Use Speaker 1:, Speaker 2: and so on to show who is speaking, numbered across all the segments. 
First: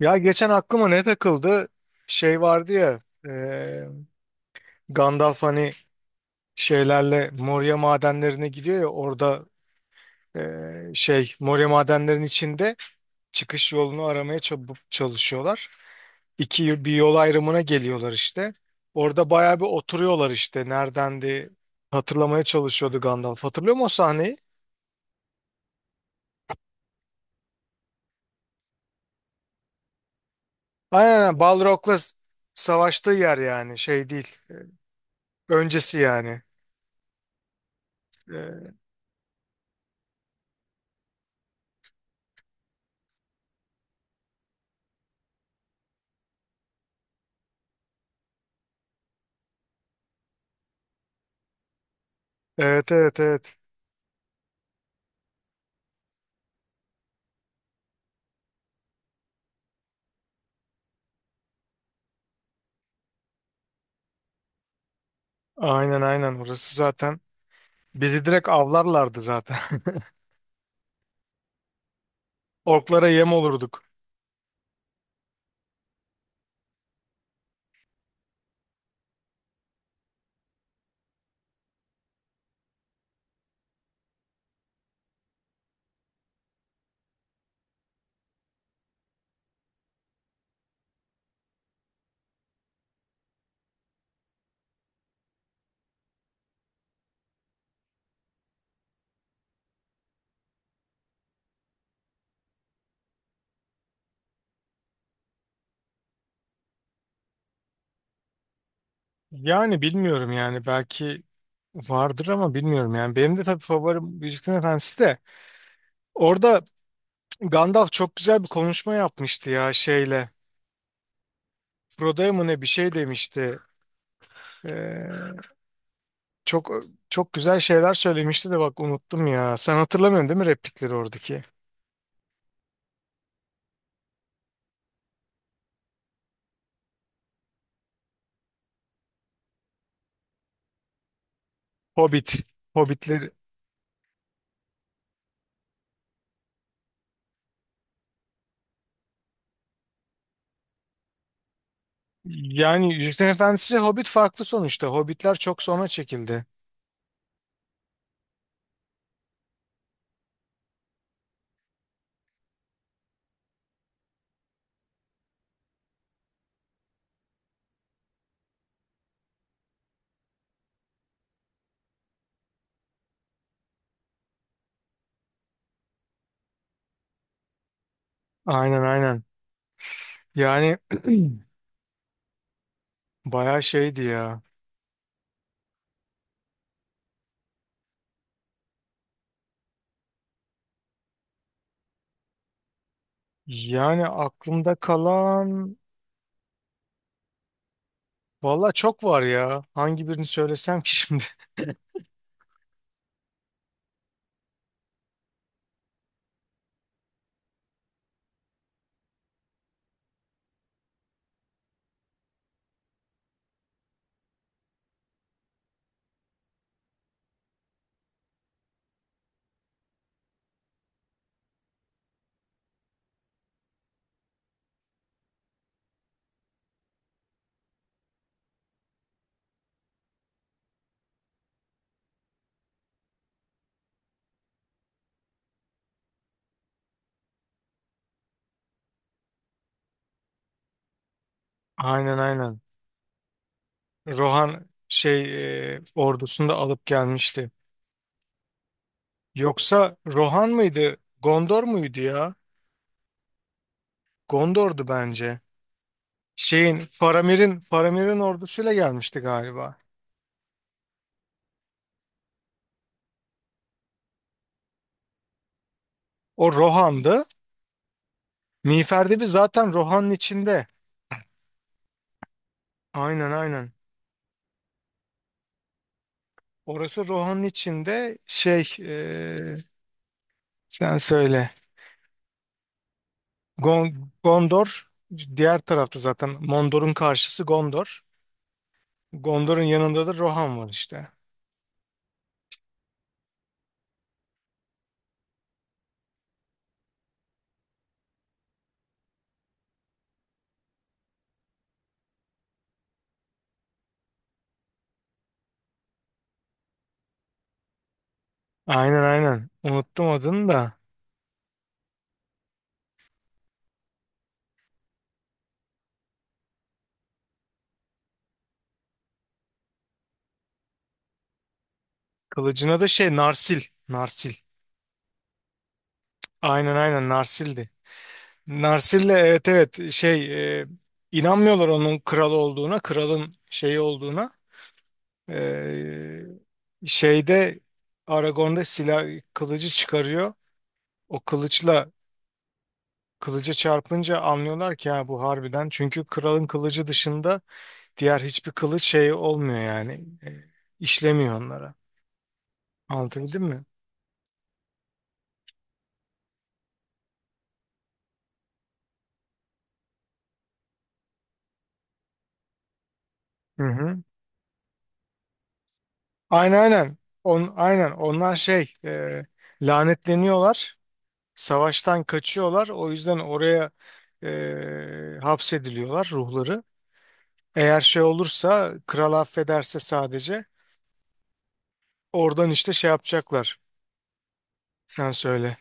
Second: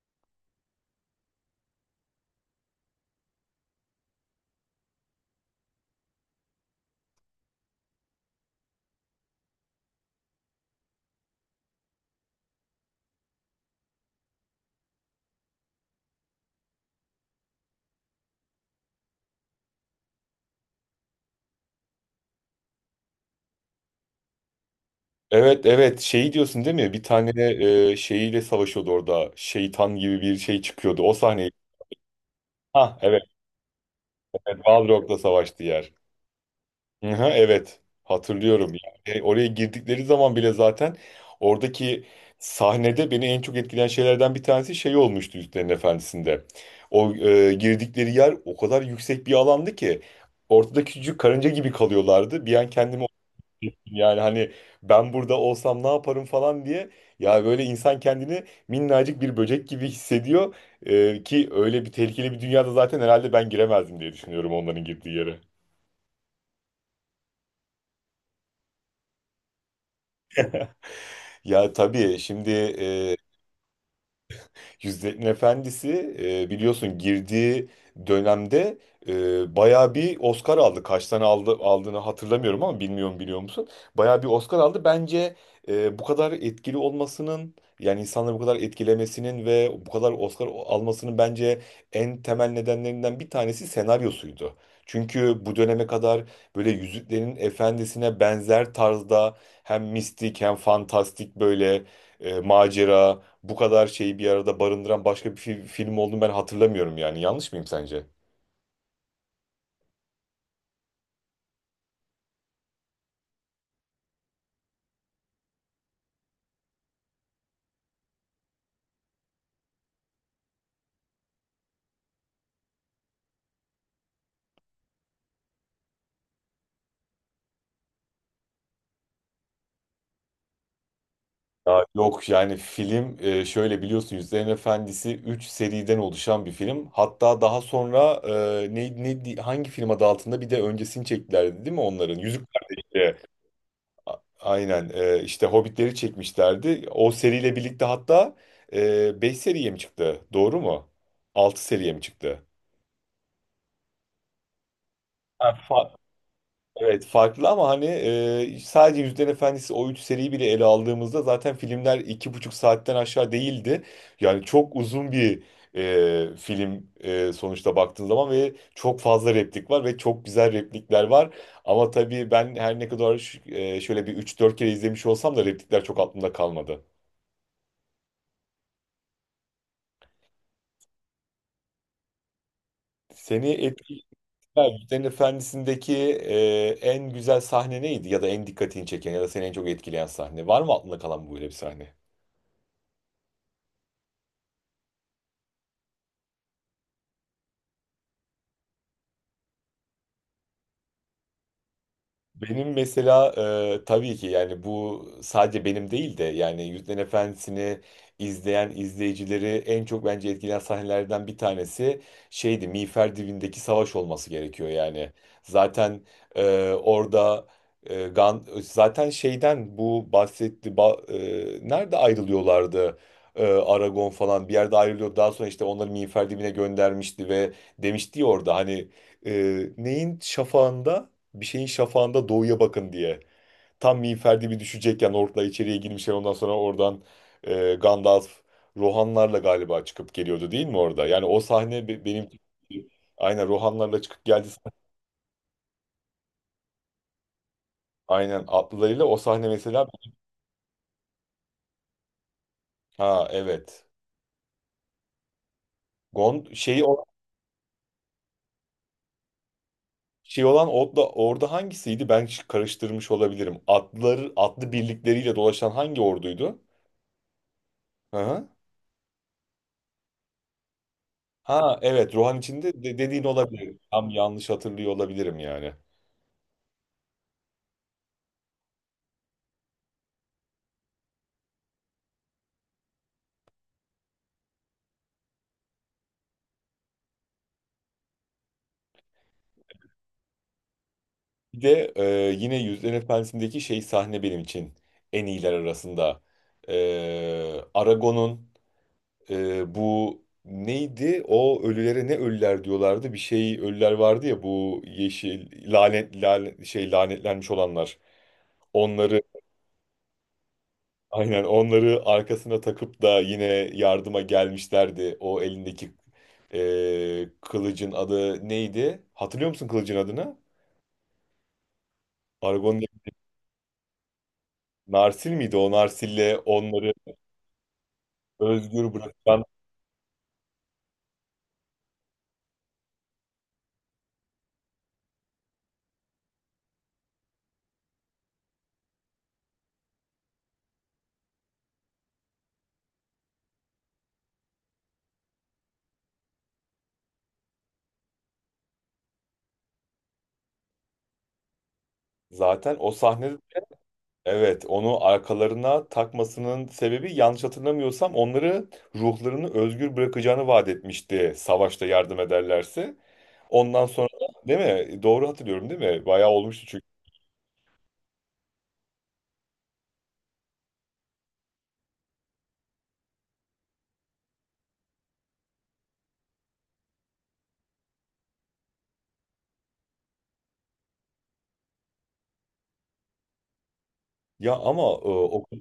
Speaker 1: Ya geçen aklıma ne takıldı? Şey vardı ya, e, Gandalf hani şeylerle Moria madenlerine gidiyor ya orada, e, şey Moria madenlerin içinde çıkış yolunu aramaya çalışıyorlar. İki bir yol ayrımına geliyorlar işte. Orada bayağı bir oturuyorlar işte, neredendi hatırlamaya çalışıyordu Gandalf. Hatırlıyor musun o sahneyi?
Speaker 2: Evet, evet, şeyi diyorsun değil mi? Bir tane şeyiyle savaşıyordu orada. Şeytan gibi bir şey çıkıyordu. O
Speaker 1: Aynen, aynen.
Speaker 2: sahneyi.
Speaker 1: Balrog'la
Speaker 2: Ha,
Speaker 1: savaştığı
Speaker 2: evet.
Speaker 1: yer, yani şey değil.
Speaker 2: Evet, Balrog'la savaştı yer.
Speaker 1: Öncesi yani.
Speaker 2: Hı hı, evet. Hatırlıyorum.
Speaker 1: E,
Speaker 2: Yani oraya girdikleri zaman bile zaten oradaki sahnede beni en çok etkileyen şeylerden bir tanesi şey olmuştu Yüzüklerin Efendisi'nde. O girdikleri yer o kadar yüksek bir alandı ki ortada küçücük karınca gibi kalıyorlardı. Bir an
Speaker 1: evet
Speaker 2: kendimi.
Speaker 1: evet, evet.
Speaker 2: Yani, hani, ben burada olsam ne yaparım falan diye, ya, böyle insan kendini minnacık bir böcek gibi hissediyor. Ki öyle bir tehlikeli bir dünyada zaten herhalde ben giremezdim diye düşünüyorum onların girdiği yere.
Speaker 1: Aynen, aynen, orası zaten bizi direkt avlarlardı zaten.
Speaker 2: Ya tabii şimdi
Speaker 1: Orklara yem olurduk.
Speaker 2: Yüzüklerin Efendisi biliyorsun girdiği dönemde bayağı bir Oscar aldı. Kaç tane aldı, aldığını hatırlamıyorum ama bilmiyorum, biliyor musun? Bayağı bir Oscar aldı. Bence bu kadar etkili olmasının, yani insanları bu kadar etkilemesinin ve bu kadar Oscar almasının bence en temel nedenlerinden bir tanesi senaryosuydu. Çünkü bu döneme kadar böyle Yüzüklerin Efendisi'ne benzer tarzda hem mistik hem fantastik böyle macera, bu kadar şeyi bir arada barındıran başka bir film olduğunu ben hatırlamıyorum yani. Yanlış mıyım sence?
Speaker 1: Yani bilmiyorum yani, belki vardır ama bilmiyorum yani. Benim de tabii favorim Yüzüklerin Efendisi de. Orada Gandalf çok güzel bir konuşma yapmıştı ya şeyle. Frodo'ya mı ne bir şey demişti. Ee, çok çok güzel şeyler söylemişti de bak unuttum ya. Sen hatırlamıyorsun değil mi replikleri oradaki?
Speaker 2: Ya yok yani film şöyle biliyorsun, Yüzüklerin Efendisi 3 seriden oluşan bir film. Hatta daha sonra e, ne, ne hangi film adı altında bir de öncesini çektilerdi değil mi onların?
Speaker 1: Hobbit.
Speaker 2: Yüzük Kardeşleri.
Speaker 1: Hobbitleri.
Speaker 2: Aynen, işte Hobbitleri çekmişlerdi. O seriyle birlikte hatta 5 seriye mi çıktı? Doğru mu? 6 seriye mi çıktı?
Speaker 1: Yani Yüzüklerin Efendisi Hobbit farklı sonuçta. Hobbitler
Speaker 2: Ha,
Speaker 1: çok sonra
Speaker 2: fa-
Speaker 1: çekildi.
Speaker 2: Evet, farklı ama hani sadece Yüzüklerin Efendisi o üç seriyi bile ele aldığımızda zaten filmler 2,5 saatten aşağı değildi. Yani çok uzun bir film, sonuçta baktığın zaman ve çok fazla replik var ve çok güzel replikler var. Ama tabii ben her ne kadar şöyle bir üç dört kere izlemiş olsam da replikler çok aklımda kalmadı.
Speaker 1: Aynen, aynen. Yani
Speaker 2: Seni
Speaker 1: bayağı şeydi
Speaker 2: etkileyen
Speaker 1: ya.
Speaker 2: Yüzüklerin Efendisi'ndeki en güzel sahne neydi, ya da en dikkatini çeken ya da seni en çok etkileyen sahne? Var mı aklında kalan böyle bir sahne?
Speaker 1: Yani aklımda kalan valla çok var ya. Hangi birini söylesem ki şimdi?
Speaker 2: Benim mesela tabii ki, yani bu sadece benim değil de yani Yüzüklerin Efendisi'ni izleyen izleyicileri en çok bence etkileyen sahnelerden bir tanesi şeydi, Miğfer Dibi'ndeki savaş olması gerekiyor yani. Zaten orada, e, Gan zaten şeyden bu bahsetti, nerede ayrılıyorlardı? Aragon falan bir yerde ayrılıyor. Daha sonra işte onları Miğfer Dibi'ne göndermişti ve demişti ya orada hani neyin şafağında, bir şeyin şafağında doğuya bakın diye. Tam miğfer gibi düşecekken orklar içeriye girmişler, ondan sonra oradan Gandalf, Rohanlarla galiba çıkıp geliyordu değil mi orada? Yani o sahne
Speaker 1: Aynen,
Speaker 2: benim
Speaker 1: aynen.
Speaker 2: aynen Rohanlarla çıkıp geldi.
Speaker 1: Rohan şey ordusunu da alıp gelmişti.
Speaker 2: Aynen atlılarıyla o sahne mesela.
Speaker 1: Yoksa Rohan mıydı? Gondor muydu ya?
Speaker 2: Ha, evet.
Speaker 1: Gondor'du bence.
Speaker 2: Gon
Speaker 1: Şeyin
Speaker 2: şeyi o-
Speaker 1: Faramir'in ordusuyla gelmişti galiba.
Speaker 2: şey olan orada hangisiydi? Ben karıştırmış olabilirim. Atlıları atlı birlikleriyle dolaşan hangi
Speaker 1: O
Speaker 2: orduydu?
Speaker 1: Rohan'dı.
Speaker 2: Hı hı.
Speaker 1: Miğfer de bir zaten Rohan'ın içinde.
Speaker 2: Ha, evet, Rohan içinde dediğin
Speaker 1: Aynen, aynen.
Speaker 2: olabilir. Tam yanlış hatırlıyor olabilirim yani.
Speaker 1: Orası Rohan'ın içinde şey, sen söyle. Gondor diğer tarafta zaten. Mondor'un karşısı Gondor. Gondor'un yanında da Rohan var işte.
Speaker 2: Bir de yine yüzlerin Efendisi'ndeki şey sahne benim için en iyiler arasında. E, Aragon'un bu neydi? O ölülere, ne ölüler diyorlardı? Bir şey ölüler vardı ya, bu yeşil lanet, lanet şey lanetlenmiş olanlar.
Speaker 1: Aynen,
Speaker 2: Onları,
Speaker 1: aynen. Unuttum adını da.
Speaker 2: aynen onları arkasına takıp da yine yardıma gelmişlerdi. O elindeki kılıcın adı neydi? Hatırlıyor musun kılıcın adını? Aragon
Speaker 1: Kılıcına da şey, Narsil. Narsil.
Speaker 2: Narsil miydi? O Narsil'le
Speaker 1: Aynen,
Speaker 2: onları
Speaker 1: aynen, Narsil'di.
Speaker 2: özgür
Speaker 1: Narsil'le,
Speaker 2: bırakan,
Speaker 1: evet, evet, şey, inanmıyorlar onun kral olduğuna, kralın şeyi olduğuna. E, şeyde, Aragorn'da silah kılıcı çıkarıyor. O kılıçla, kılıca çarpınca anlıyorlar ki ha bu harbiden. Çünkü kralın kılıcı dışında diğer hiçbir kılıç şey olmuyor yani. E, işlemiyor onlara.
Speaker 2: zaten o sahnede,
Speaker 1: Anlatabildim mi?
Speaker 2: evet, onu arkalarına takmasının sebebi yanlış hatırlamıyorsam onları, ruhlarını özgür bırakacağını vaat etmişti savaşta yardım ederlerse.
Speaker 1: Hı
Speaker 2: Ondan
Speaker 1: hı.
Speaker 2: sonra değil mi? Doğru hatırlıyorum değil mi? Bayağı
Speaker 1: Aynen,
Speaker 2: olmuştu çünkü.
Speaker 1: aynen. Aynen onlar şey, lanetleniyorlar. Savaştan kaçıyorlar. O yüzden oraya hapsediliyorlar ruhları. Eğer şey olursa, kral affederse sadece oradan işte şey yapacaklar.
Speaker 2: Ya ama e,
Speaker 1: Sen
Speaker 2: o
Speaker 1: söyle.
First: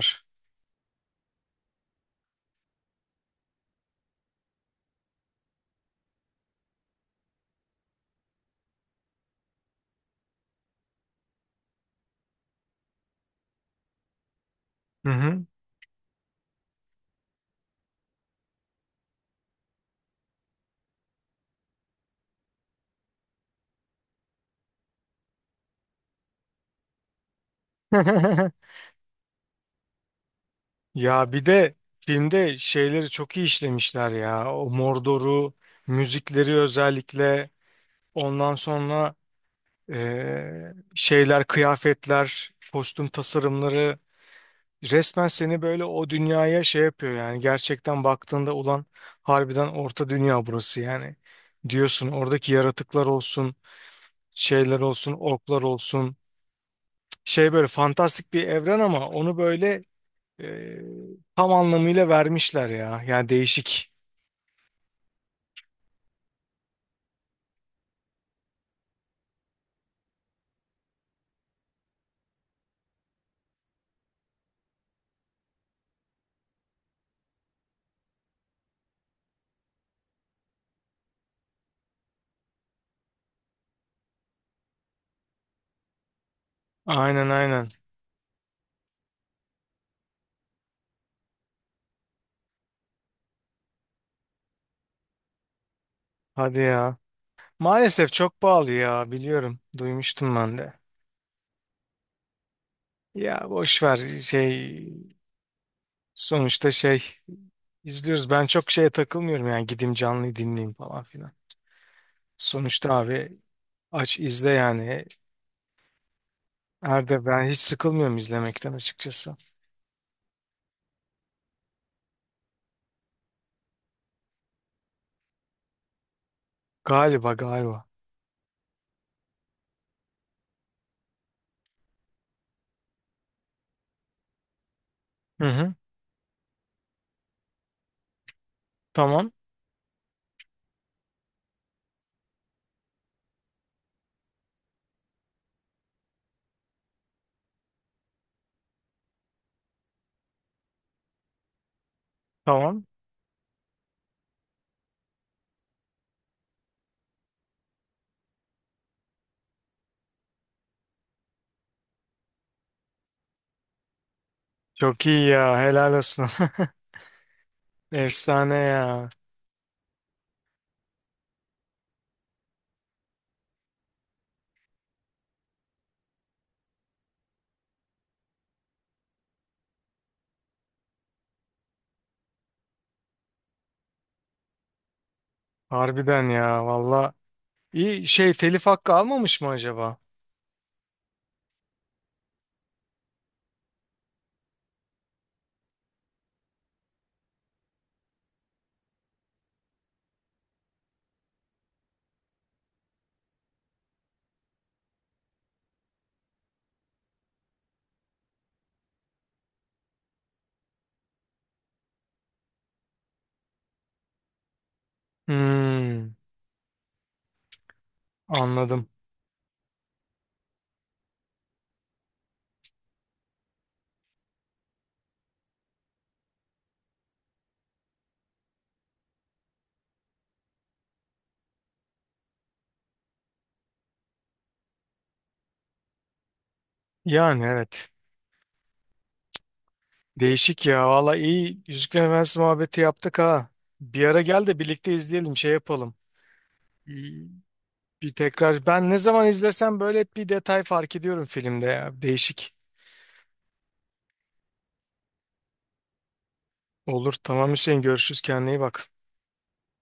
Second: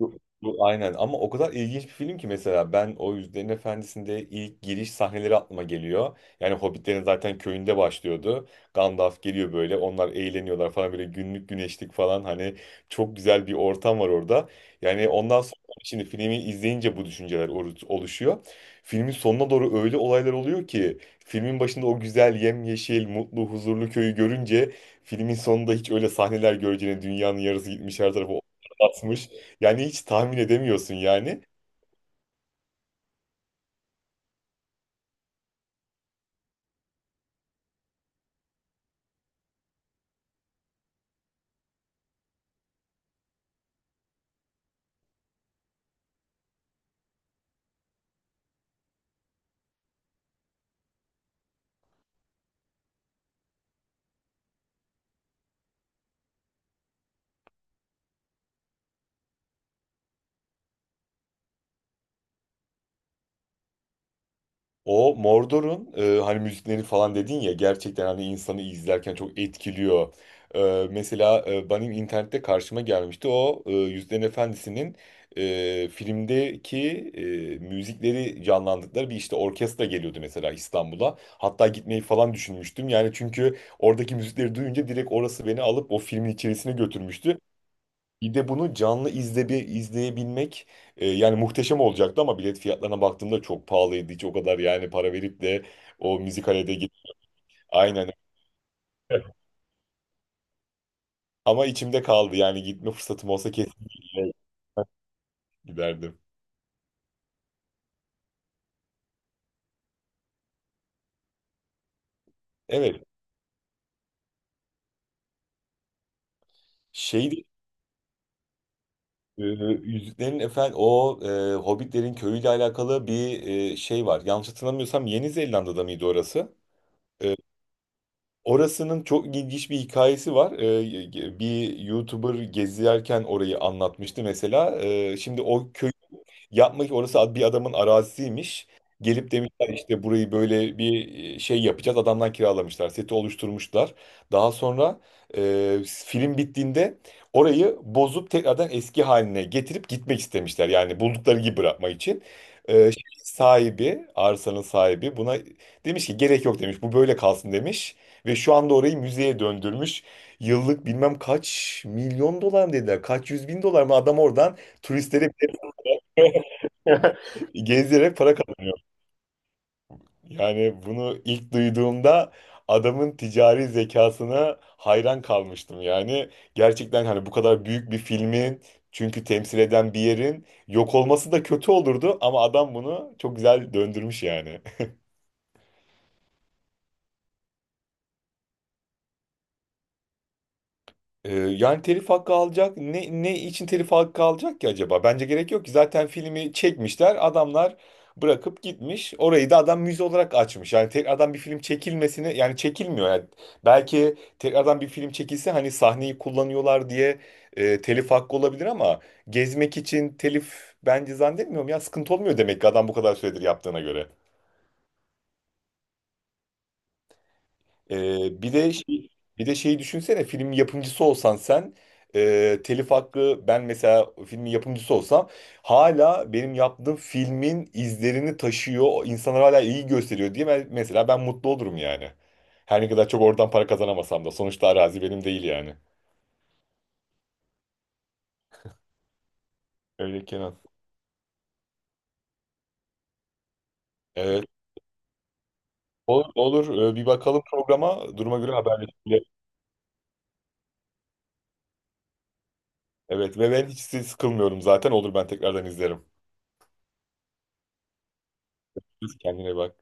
Speaker 2: Bu, bu aynen, ama o kadar ilginç bir film ki mesela ben o Yüzüklerin Efendisi'nde ilk giriş sahneleri aklıma geliyor. Yani Hobbitlerin zaten köyünde başlıyordu. Gandalf geliyor böyle, onlar eğleniyorlar falan, böyle günlük güneşlik falan, hani çok güzel bir ortam var orada.
Speaker 1: Hı
Speaker 2: Yani ondan
Speaker 1: hı.
Speaker 2: sonra şimdi filmi izleyince bu düşünceler oluşuyor. Filmin sonuna doğru öyle olaylar oluyor ki filmin başında o güzel, yemyeşil, mutlu, huzurlu köyü görünce filmin sonunda hiç öyle sahneler göreceğine dünyanın yarısı gitmiş, her tarafı atmış. Yani hiç tahmin edemiyorsun
Speaker 1: Ya
Speaker 2: yani.
Speaker 1: bir de filmde şeyleri çok iyi işlemişler ya. O Mordor'u, müzikleri özellikle. Ondan sonra şeyler, kıyafetler, kostüm tasarımları resmen seni böyle o dünyaya şey yapıyor yani. Gerçekten baktığında ulan harbiden orta dünya burası yani. Diyorsun oradaki yaratıklar olsun, şeyler olsun, orklar olsun. Şey böyle fantastik bir evren ama onu böyle, eee, tam anlamıyla vermişler ya. Yani değişik.
Speaker 2: O Mordor'un hani müzikleri falan dedin ya, gerçekten hani insanı izlerken çok etkiliyor. Mesela benim internette karşıma gelmişti o Yüzüklerin Efendisi'nin filmdeki müzikleri canlandırdıkları bir, işte, orkestra geliyordu mesela İstanbul'a. Hatta gitmeyi falan düşünmüştüm yani, çünkü oradaki müzikleri duyunca direkt orası beni alıp o filmin içerisine
Speaker 1: Aynen,
Speaker 2: götürmüştü.
Speaker 1: aynen.
Speaker 2: Bir de bunu canlı izle, bir izleyebilmek yani muhteşem olacaktı ama bilet fiyatlarına baktığımda çok pahalıydı. Hiç o kadar yani para verip de o
Speaker 1: Hadi
Speaker 2: müzikalede git.
Speaker 1: ya.
Speaker 2: Aynen.
Speaker 1: Maalesef çok pahalı ya, biliyorum. Duymuştum ben de.
Speaker 2: Ama içimde kaldı yani, gitme fırsatım
Speaker 1: Ya
Speaker 2: olsa
Speaker 1: boş ver,
Speaker 2: kesinlikle
Speaker 1: şey
Speaker 2: giderdim.
Speaker 1: sonuçta, şey izliyoruz. Ben çok şeye takılmıyorum yani, gideyim canlıyı dinleyeyim falan filan. Sonuçta
Speaker 2: Evet.
Speaker 1: abi aç izle yani. Herde
Speaker 2: Şey de,
Speaker 1: ben hiç sıkılmıyorum izlemekten açıkçası.
Speaker 2: e, Yüzüklerin Efendi o, Hobbitlerin köyüyle alakalı bir şey var. Yanlış hatırlamıyorsam Yeni Zelanda'da mıydı orası?
Speaker 1: Galiba,
Speaker 2: E,
Speaker 1: galiba.
Speaker 2: Orasının çok ilginç bir hikayesi var. Bir YouTuber gezerken orayı anlatmıştı mesela. Şimdi
Speaker 1: Hı
Speaker 2: o
Speaker 1: hı.
Speaker 2: köyü yapmak, orası bir adamın arazisiymiş.
Speaker 1: Tamam,
Speaker 2: Gelip demişler, işte burayı böyle bir şey yapacağız. Adamdan kiralamışlar. Seti oluşturmuşlar. Daha sonra e, film bittiğinde orayı bozup tekrardan eski haline getirip gitmek istemişler. Yani buldukları gibi bırakmak için.
Speaker 1: tamam.
Speaker 2: Şey, sahibi, arsanın sahibi buna demiş ki gerek yok demiş. Bu böyle kalsın demiş. Ve şu anda orayı müzeye döndürmüş. Yıllık bilmem kaç milyon dolar mı dediler, kaç yüz bin dolar mı, adam oradan
Speaker 1: Çok
Speaker 2: turistlere
Speaker 1: iyi
Speaker 2: bile
Speaker 1: ya, helal olsun.
Speaker 2: gezdirerek para
Speaker 1: Efsane
Speaker 2: kazanıyor.
Speaker 1: ya.
Speaker 2: Yani bunu ilk duyduğumda adamın ticari zekasına hayran kalmıştım. Yani gerçekten hani bu kadar büyük bir filmin, çünkü temsil eden bir yerin yok olması da kötü olurdu ama adam bunu çok güzel döndürmüş yani.
Speaker 1: Harbiden ya, valla. İyi şey, telif hakkı almamış mı acaba?
Speaker 2: Yani telif hakkı alacak. Ne için telif hakkı alacak ki acaba? Bence gerek yok ki. Zaten filmi çekmişler. Adamlar bırakıp gitmiş. Orayı da adam müze olarak açmış. Yani tekrardan bir film çekilmesini, yani çekilmiyor. Yani belki tekrardan bir film çekilse hani sahneyi kullanıyorlar diye telif hakkı olabilir ama gezmek için telif bence zannetmiyorum ya, sıkıntı olmuyor demek ki adam bu kadar süredir yaptığına göre.
Speaker 1: Hmm,
Speaker 2: Ee, bir de
Speaker 1: anladım.
Speaker 2: şey, bir de şeyi düşünsene, film yapımcısı olsan sen, telif hakkı, ben mesela filmin yapımcısı olsam hala benim yaptığım filmin izlerini taşıyor, insanlar hala iyi gösteriyor diye mesela ben mutlu olurum yani. Her ne kadar çok oradan para kazanamasam da sonuçta arazi benim değil yani.
Speaker 1: Yani evet.
Speaker 2: Öyle Kenan.
Speaker 1: Değişik ya. Valla iyi, Yüzüklerin Efendisi muhabbeti yaptık ha. Bir ara gel
Speaker 2: Evet.
Speaker 1: de birlikte izleyelim, şey yapalım.
Speaker 2: Olur, olur. Bir
Speaker 1: Bir,
Speaker 2: bakalım
Speaker 1: bir
Speaker 2: programa. Duruma göre
Speaker 1: tekrar ben ne
Speaker 2: haberleşelim.
Speaker 1: zaman izlesem böyle hep bir detay fark ediyorum filmde ya. Değişik.
Speaker 2: Evet, ve ben hiç sıkılmıyorum zaten. Olur, ben tekrardan izlerim.
Speaker 1: Olur tamam Hüseyin, görüşürüz, kendine iyi bak.
Speaker 2: Kendine bak.